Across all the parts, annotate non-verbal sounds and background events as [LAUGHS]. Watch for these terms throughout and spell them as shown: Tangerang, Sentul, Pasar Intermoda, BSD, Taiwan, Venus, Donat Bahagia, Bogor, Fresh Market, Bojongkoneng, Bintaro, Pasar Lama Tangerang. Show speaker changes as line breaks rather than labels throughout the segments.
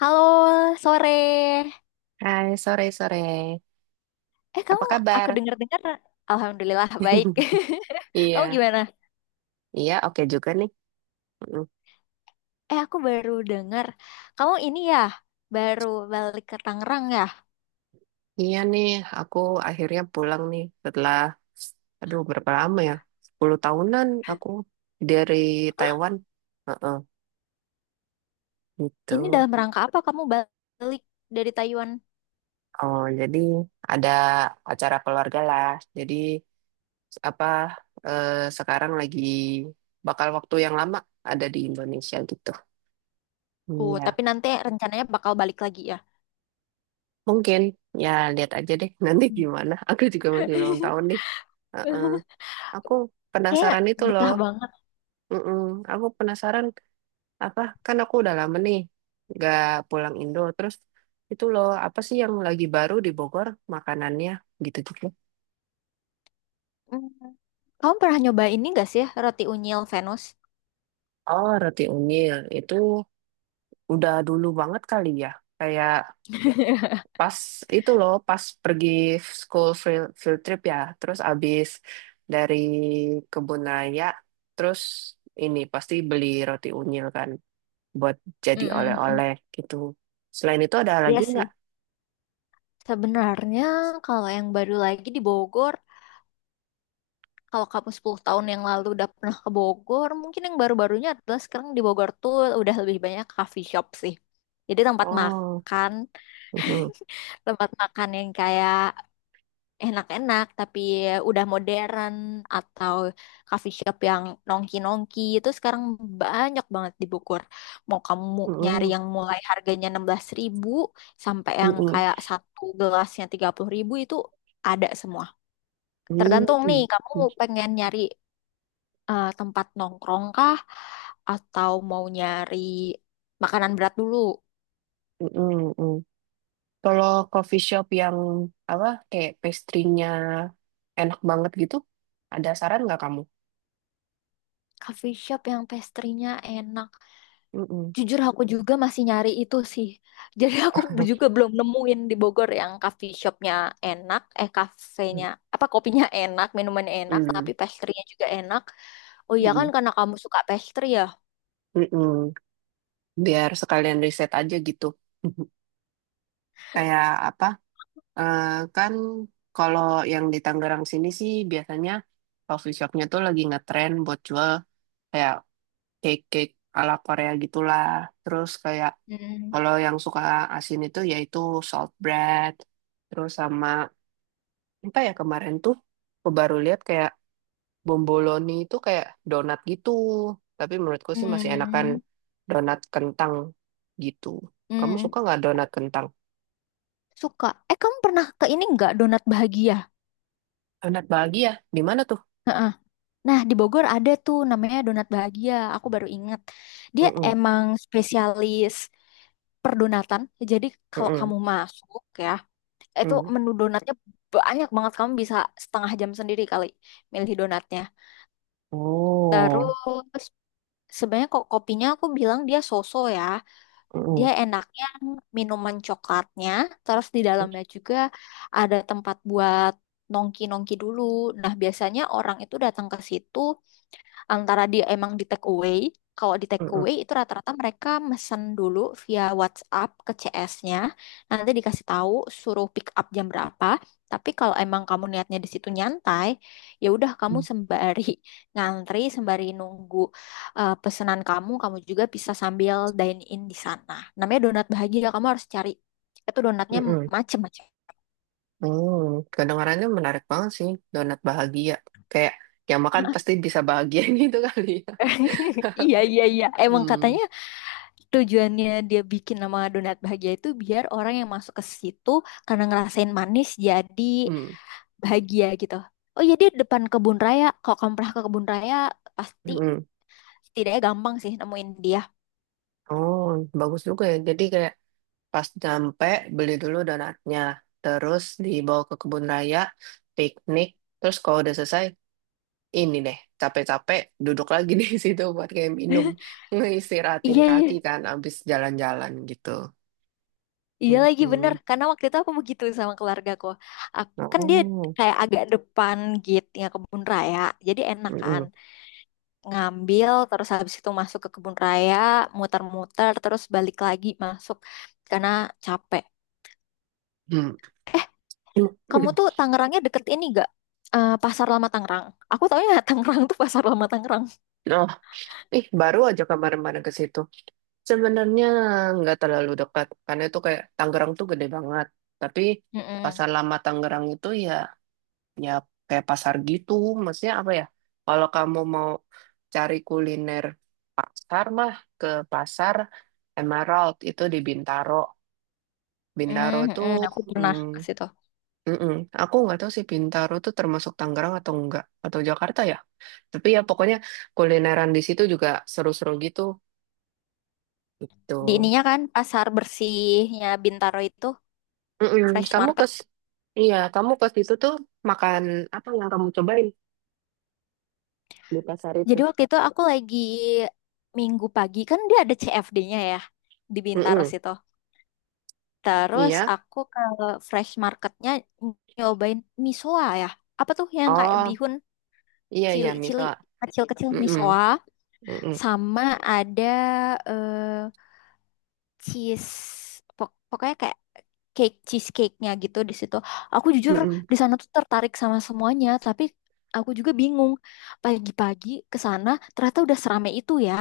Halo, sore.
Hai, sore-sore.
Eh,
Apa
kamu, aku
kabar?
dengar-dengar, alhamdulillah baik.
[LAUGHS]
[LAUGHS] Kamu
Iya,
gimana?
iya, oke juga nih. Mm.
Eh, aku baru dengar, kamu ini ya, baru balik ke Tangerang ya.
Iya nih, aku akhirnya pulang nih setelah, aduh, berapa lama ya? 10 tahunan aku dari Taiwan. Heeh, gitu.
Ini dalam rangka apa kamu balik dari Taiwan?
Oh, jadi ada acara keluarga lah. Jadi, apa, eh, sekarang lagi bakal waktu yang lama ada di Indonesia gitu.
Oh,
Iya.
tapi nanti rencananya bakal balik lagi ya.
Mungkin ya lihat aja deh [LAUGHS] nanti gimana. Aku juga masih ulang
[LAUGHS]
tahun nih. Heeh. Aku
Kayak
penasaran itu loh.
betah banget.
Mm-mm. Aku penasaran apa? Kan aku udah lama nih nggak pulang Indo. Terus itu loh apa sih yang lagi baru di Bogor makanannya gitu-gitu.
Mm. Kamu pernah nyoba ini gak sih, roti unyil Venus?
Oh, roti unyil itu udah dulu banget kali ya. Kayak
[LAUGHS]
pas itu loh pas pergi field trip ya terus abis dari kebun raya terus ini pasti beli roti unyil kan buat jadi
Mm-mm-mm.
oleh-oleh gitu selain itu ada lagi
Iya
nggak.
sih. Sebenarnya kalau yang baru lagi di Bogor, kalau kamu 10 tahun yang lalu udah pernah ke Bogor, mungkin yang baru-barunya adalah sekarang di Bogor tuh udah lebih banyak coffee shop sih. Jadi tempat
Oh,
makan,
mhm,
tempat makan yang kayak enak-enak tapi udah modern atau coffee shop yang nongki-nongki itu sekarang banyak banget di Bogor. Mau kamu nyari
mhm,
yang mulai harganya 16 ribu sampai yang
mhm,
kayak satu gelasnya 30 ribu itu ada semua. Tergantung nih,
mhm,
kamu pengen nyari tempat nongkrong kah? Atau mau nyari makanan berat dulu?
mhm, mhm. Kalau coffee shop yang apa kayak pastry-nya enak banget gitu ada saran nggak kamu.
Coffee shop yang pastry-nya enak.
Mhm.
Jujur aku juga masih nyari itu sih. Jadi aku [LAUGHS] juga belum nemuin di Bogor yang coffee shopnya enak, eh kafenya, apa kopinya enak, minuman enak, tapi
Mhm.
pastry-nya juga enak. Oh iya kan karena kamu suka pastry ya?
Mhm. [LAUGHS] Biar sekalian riset aja gitu. [LAUGHS] Kayak apa? eh, kan kalau yang di Tangerang sini sih biasanya coffee shopnya tuh lagi ngetren buat jual kayak cake-cake ala Korea gitulah. Terus kayak
Hmm.
kalau yang suka asin itu yaitu salt bread. Terus sama apa ya kemarin tuh aku baru lihat kayak bomboloni itu kayak donat gitu. Tapi menurutku sih masih enakan
Hmm.
donat kentang gitu. Kamu
Hmm.
suka nggak donat kentang?
Suka. Eh kamu pernah ke ini nggak donat bahagia?
Anak bahagia, di mana tuh?
Heeh. Nah, di Bogor ada tuh namanya Donat Bahagia. Aku baru ingat. Dia
Mm-mm,
emang spesialis perdonatan. Jadi kalau
mm-mm,
kamu masuk ya, itu
mm.
menu donatnya banyak banget. Kamu bisa setengah jam sendiri kali milih donatnya.
Oh,
Terus sebenarnya kok kopinya aku bilang dia soso ya.
mm-mm,
Dia enaknya minuman coklatnya. Terus di dalamnya juga ada tempat buat nongki-nongki dulu. Nah, biasanya orang itu datang ke situ antara dia emang di take away. Kalau di take
mm-mm,
away itu rata-rata mereka mesen dulu via WhatsApp ke CS-nya. Nanti dikasih tahu suruh pick up jam berapa. Tapi kalau emang kamu niatnya di situ nyantai, ya udah kamu sembari [LAUGHS] ngantri, sembari nunggu pesanan kamu, kamu juga bisa sambil dine in di sana. Namanya donat bahagia, kamu harus cari. Itu donatnya
mm-mm,
macem-macem.
mm. Kedengarannya menarik banget sih, donat bahagia. Kayak yang makan pasti bisa bahagia [LAUGHS] gitu kali ya.
[LAUGHS] Iya, iya, iya. Emang
Hmm,
katanya tujuannya dia bikin nama donat bahagia itu biar orang yang masuk ke situ karena ngerasain manis jadi
hmm,
bahagia gitu. Oh iya dia depan kebun raya. Kalau kamu pernah ke kebun raya pasti
mm.
setidaknya gampang sih nemuin dia.
Oh, bagus juga ya. Jadi kayak pas nyampe beli dulu donatnya, terus dibawa ke kebun raya, piknik, terus kalau udah selesai ini deh, capek-capek duduk lagi [LAUGHS] di situ buat kayak minum, ngeistirahatin
Iya
kaki
iya.
kan, abis jalan-jalan gitu.
Iya lagi bener
Mm-mm.
karena waktu itu aku begitu sama keluargaku. Ak- Kan dia
Oh,
kayak agak depan gitu ya kebun raya. Jadi enak kan
mm-mm.
ngambil terus habis itu masuk ke kebun raya, muter-muter terus balik lagi masuk karena capek.
Hmm.
Kamu tuh
[CLEARS THROAT]
Tangerangnya deket ini gak? Eh, Pasar Lama Tangerang. Aku taunya [LAUGHS] Tangerang tuh Pasar Lama Tangerang.
Oh, ih baru aja kemarin-kemarin ke situ. Sebenarnya nggak terlalu dekat, karena itu kayak Tangerang tuh gede banget. Tapi Pasar
Mm-mm.
Lama Tangerang itu ya ya kayak pasar gitu, maksudnya apa ya kalau kamu mau cari kuliner pasar mah ke pasar Emerald itu di Bintaro. Bintaro tuh
Mm-mm. Aku pernah
mm,
ke situ.
mm-mm. Aku nggak tahu sih Bintaro tuh termasuk Tangerang atau enggak atau Jakarta ya tapi ya pokoknya kulineran di situ juga seru-seru gitu gitu.
Di ininya kan pasar bersihnya Bintaro itu
Mm-mm.
Fresh
kamu ke
Market.
iya, kamu ke situ tuh makan apa yang kamu cobain di pasar itu.
Jadi waktu itu aku lagi minggu pagi kan dia ada CFD-nya ya di Bintaro
Mm-mm.
situ. Terus
Iya,
aku ke Fresh Marketnya nyobain misoa ya. Apa tuh yang kayak
oh
bihun
iya, iya
cili-cili
miso.
kecil-kecil
Mm-mm,
misoa
mm-mm,
sama ada eh, cheese pokoknya kayak cake cheesecake-nya gitu di situ. Aku jujur
mm-mm.
di sana tuh tertarik sama semuanya, tapi aku juga bingung pagi-pagi ke sana ternyata udah serame itu ya.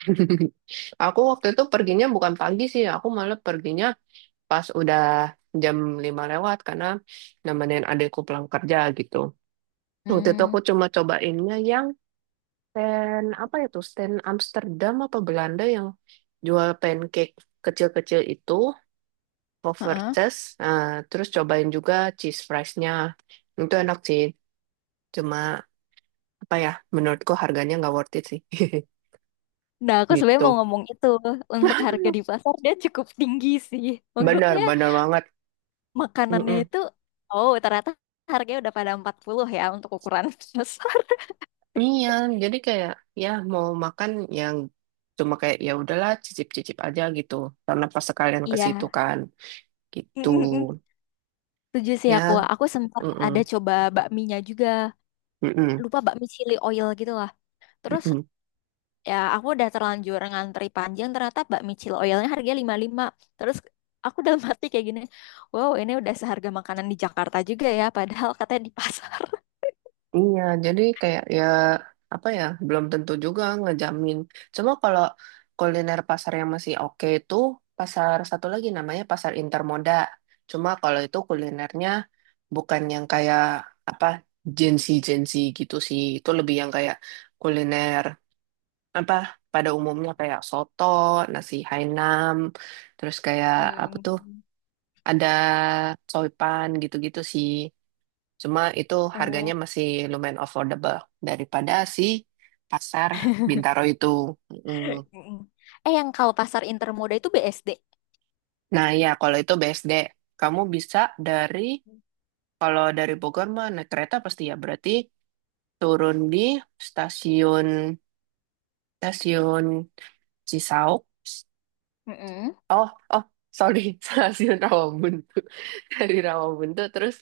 [LAUGHS] Aku waktu itu perginya bukan pagi sih, aku malah perginya pas udah jam 5 lewat karena nemenin adikku pulang kerja gitu. Waktu itu
Hmm,
aku cuma cobainnya yang stand apa itu stand Amsterdam apa Belanda yang jual pancake kecil-kecil itu,
heeh.
Povertes. Nah, terus cobain juga cheese fries-nya. Itu enak sih, cuma apa ya, menurutku harganya nggak worth it sih. [LAUGHS]
Nah, aku sebenarnya
Gitu.
mau ngomong itu untuk harga di
[LAUGHS]
pasar dia cukup tinggi sih.
Bener,
Maksudnya
bener banget.
makanannya
Mm-mm.
itu oh ternyata harganya udah pada 40 ya untuk ukuran [LAUGHS] besar.
Iya, jadi kayak ya mau makan yang cuma kayak ya udahlah cicip-cicip aja gitu. Karena pas sekalian ke situ
Iya.
kan
Mm,
gitu.
mm, mm. Setuju sih aku.
Ya,
Aku sempat ada
mm-mm.
coba bakminya juga. Lupa bakmi chili oil gitu lah. Terus ya aku udah terlanjur ngantri panjang ternyata bakmi chili oilnya harganya 55. Terus aku dalam hati kayak gini, wow ini udah seharga makanan di Jakarta juga ya padahal katanya di pasar.
Iya, jadi kayak ya apa ya belum tentu juga ngejamin. Cuma kalau kuliner pasar yang masih oke itu pasar satu lagi namanya pasar intermoda. Cuma kalau itu kulinernya bukan yang kayak apa jensi-jensi gitu sih. Itu lebih yang kayak kuliner apa pada umumnya kayak soto, nasi Hainan, terus kayak apa tuh
Hmm.
ada coipan gitu-gitu sih. Cuma itu harganya
Oh.
masih lumayan affordable daripada si pasar Bintaro
[LAUGHS]
itu. Mm.
Mm-mm. Eh yang kalau pasar intermoda itu BSD.
Nah ya kalau itu BSD, kamu bisa dari kalau dari Bogor mah naik kereta pasti ya berarti turun di stasiun stasiun Cisauk.
Mm-mm.
Oh, oh sorry [LAUGHS] stasiun Rawabuntu dari Rawabuntu terus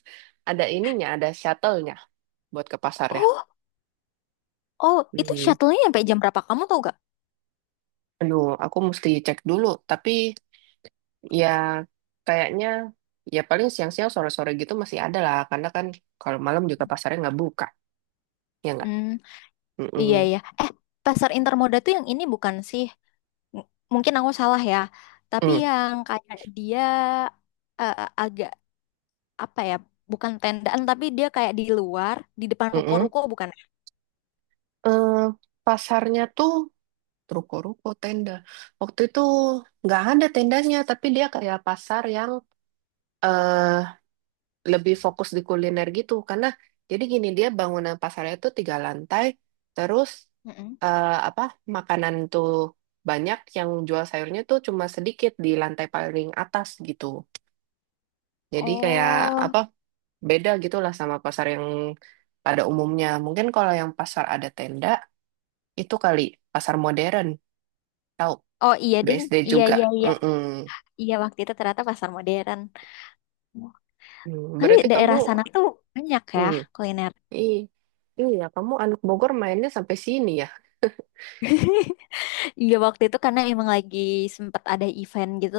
ada ininya ada shuttle-nya buat ke pasarnya.
Oh, oh itu
Hmm.
shuttle-nya sampai jam berapa kamu tau gak?
Aduh, aku mesti cek dulu. Tapi ya, kayaknya ya paling siang-siang sore-sore gitu masih ada lah, karena kan kalau malam juga pasarnya nggak buka, ya nggak?
Hmm. Iya,
Mm-mm.
ya, eh, pasar intermoda tuh yang ini bukan sih? M- Mungkin aku salah ya. Tapi
Mm,
yang kayak dia eh, agak apa ya? Bukan tendaan, tapi dia kayak di luar, di depan
mm-mm.
ruko-ruko bukan? Ya?
Eh, pasarnya tuh ruko-ruko tenda. Waktu itu nggak ada tendanya, tapi dia kayak pasar yang eh, lebih fokus di kuliner gitu karena jadi gini dia bangunan pasarnya tuh tiga lantai terus
Mm-mm.
apa makanan tuh banyak yang jual sayurnya tuh cuma sedikit di lantai paling atas gitu jadi kayak
Oh,
apa beda gitulah sama pasar yang pada umumnya mungkin kalau yang pasar ada tenda itu kali pasar modern tahu
oh iya ding.
BSD
Iya,
juga.
iya, iya.
Mm-mm.
Iya, waktu itu ternyata pasar modern.
Hmm,
Tapi
berarti kamu
daerah sana tuh banyak ya
hmm,
kuliner.
i- iya kamu anak Bogor mainnya sampai sini ya.
[LAUGHS] Iya waktu itu karena emang lagi sempat ada event gitu,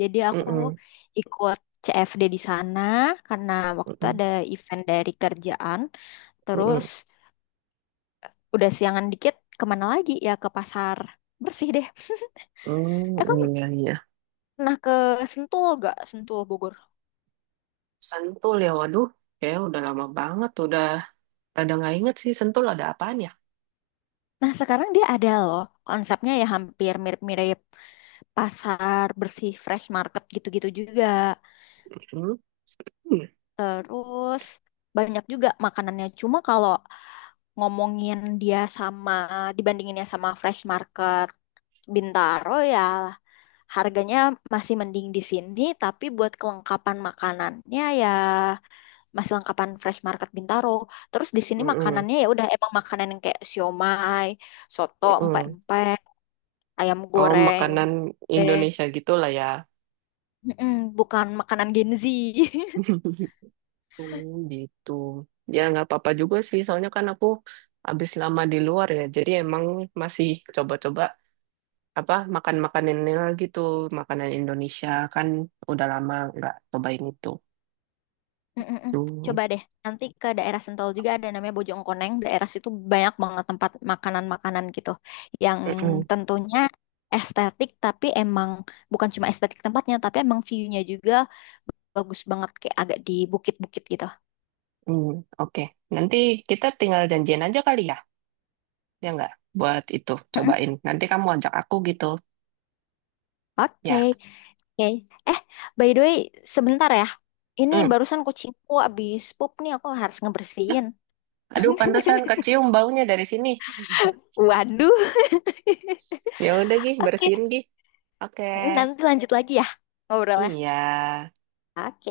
jadi aku
Mm-mm.
ikut CFD di sana karena waktu itu
Mm-mm.
ada event dari kerjaan. Terus
Mm-mm.
udah siangan dikit kemana lagi ya ke pasar bersih deh. [LAUGHS]
Hmm,
Eh kamu
iya, iya.
pernah ke Sentul gak? Sentul Bogor.
Sentul ya, waduh. Kayak udah lama banget, udah ada nggak inget sih Sentul ada apaan ya.
Nah sekarang dia ada loh konsepnya ya hampir mirip-mirip pasar bersih fresh market gitu-gitu juga.
Hmm.
Terus banyak juga makanannya. Cuma kalau ngomongin dia sama dibandinginnya sama Fresh Market Bintaro ya harganya masih mending di sini, tapi buat kelengkapan makanannya ya masih lengkapan Fresh Market Bintaro. Terus di sini
Mm-mm.
makanannya ya udah emang makanan yang kayak siomay, soto,
Mm-mm.
empek-empek, ayam
Oh,
goreng,
makanan
deng.
Indonesia gitu lah ya.
Mm-mm, bukan makanan Gen Z. [LAUGHS]
[LAUGHS] Hmm, gitu. Ya nggak apa-apa juga sih, soalnya kan aku habis lama di luar ya, jadi emang masih coba-coba apa makan-makanan ini lagi tuh, makanan Indonesia kan udah lama nggak cobain itu.
Mm-mm-mm.
Tuh.
Coba deh, nanti ke daerah Sentul juga ada namanya Bojongkoneng. Daerah situ banyak banget tempat makanan-makanan gitu. Yang tentunya estetik, tapi emang bukan cuma estetik tempatnya, tapi emang view-nya juga bagus banget. Kayak agak di bukit-bukit gitu.
Hmm, oke. Nanti kita tinggal janjian aja kali ya, ya nggak? Buat itu,
Mm-mm.
cobain. Nanti kamu ajak aku gitu,
Oke,
ya.
oke. Eh, by the way, sebentar ya. Ini
Hmm.
barusan kucingku abis pup nih, aku harus ngebersihin.
Aduh, pantesan kecium baunya dari sini.
Waduh. [LAUGHS]
Ya udah, Gih,
Oke,
bersihin, Gih. Oke.
nanti lanjut lagi ya ngobrolnya.
Iya.
Oke.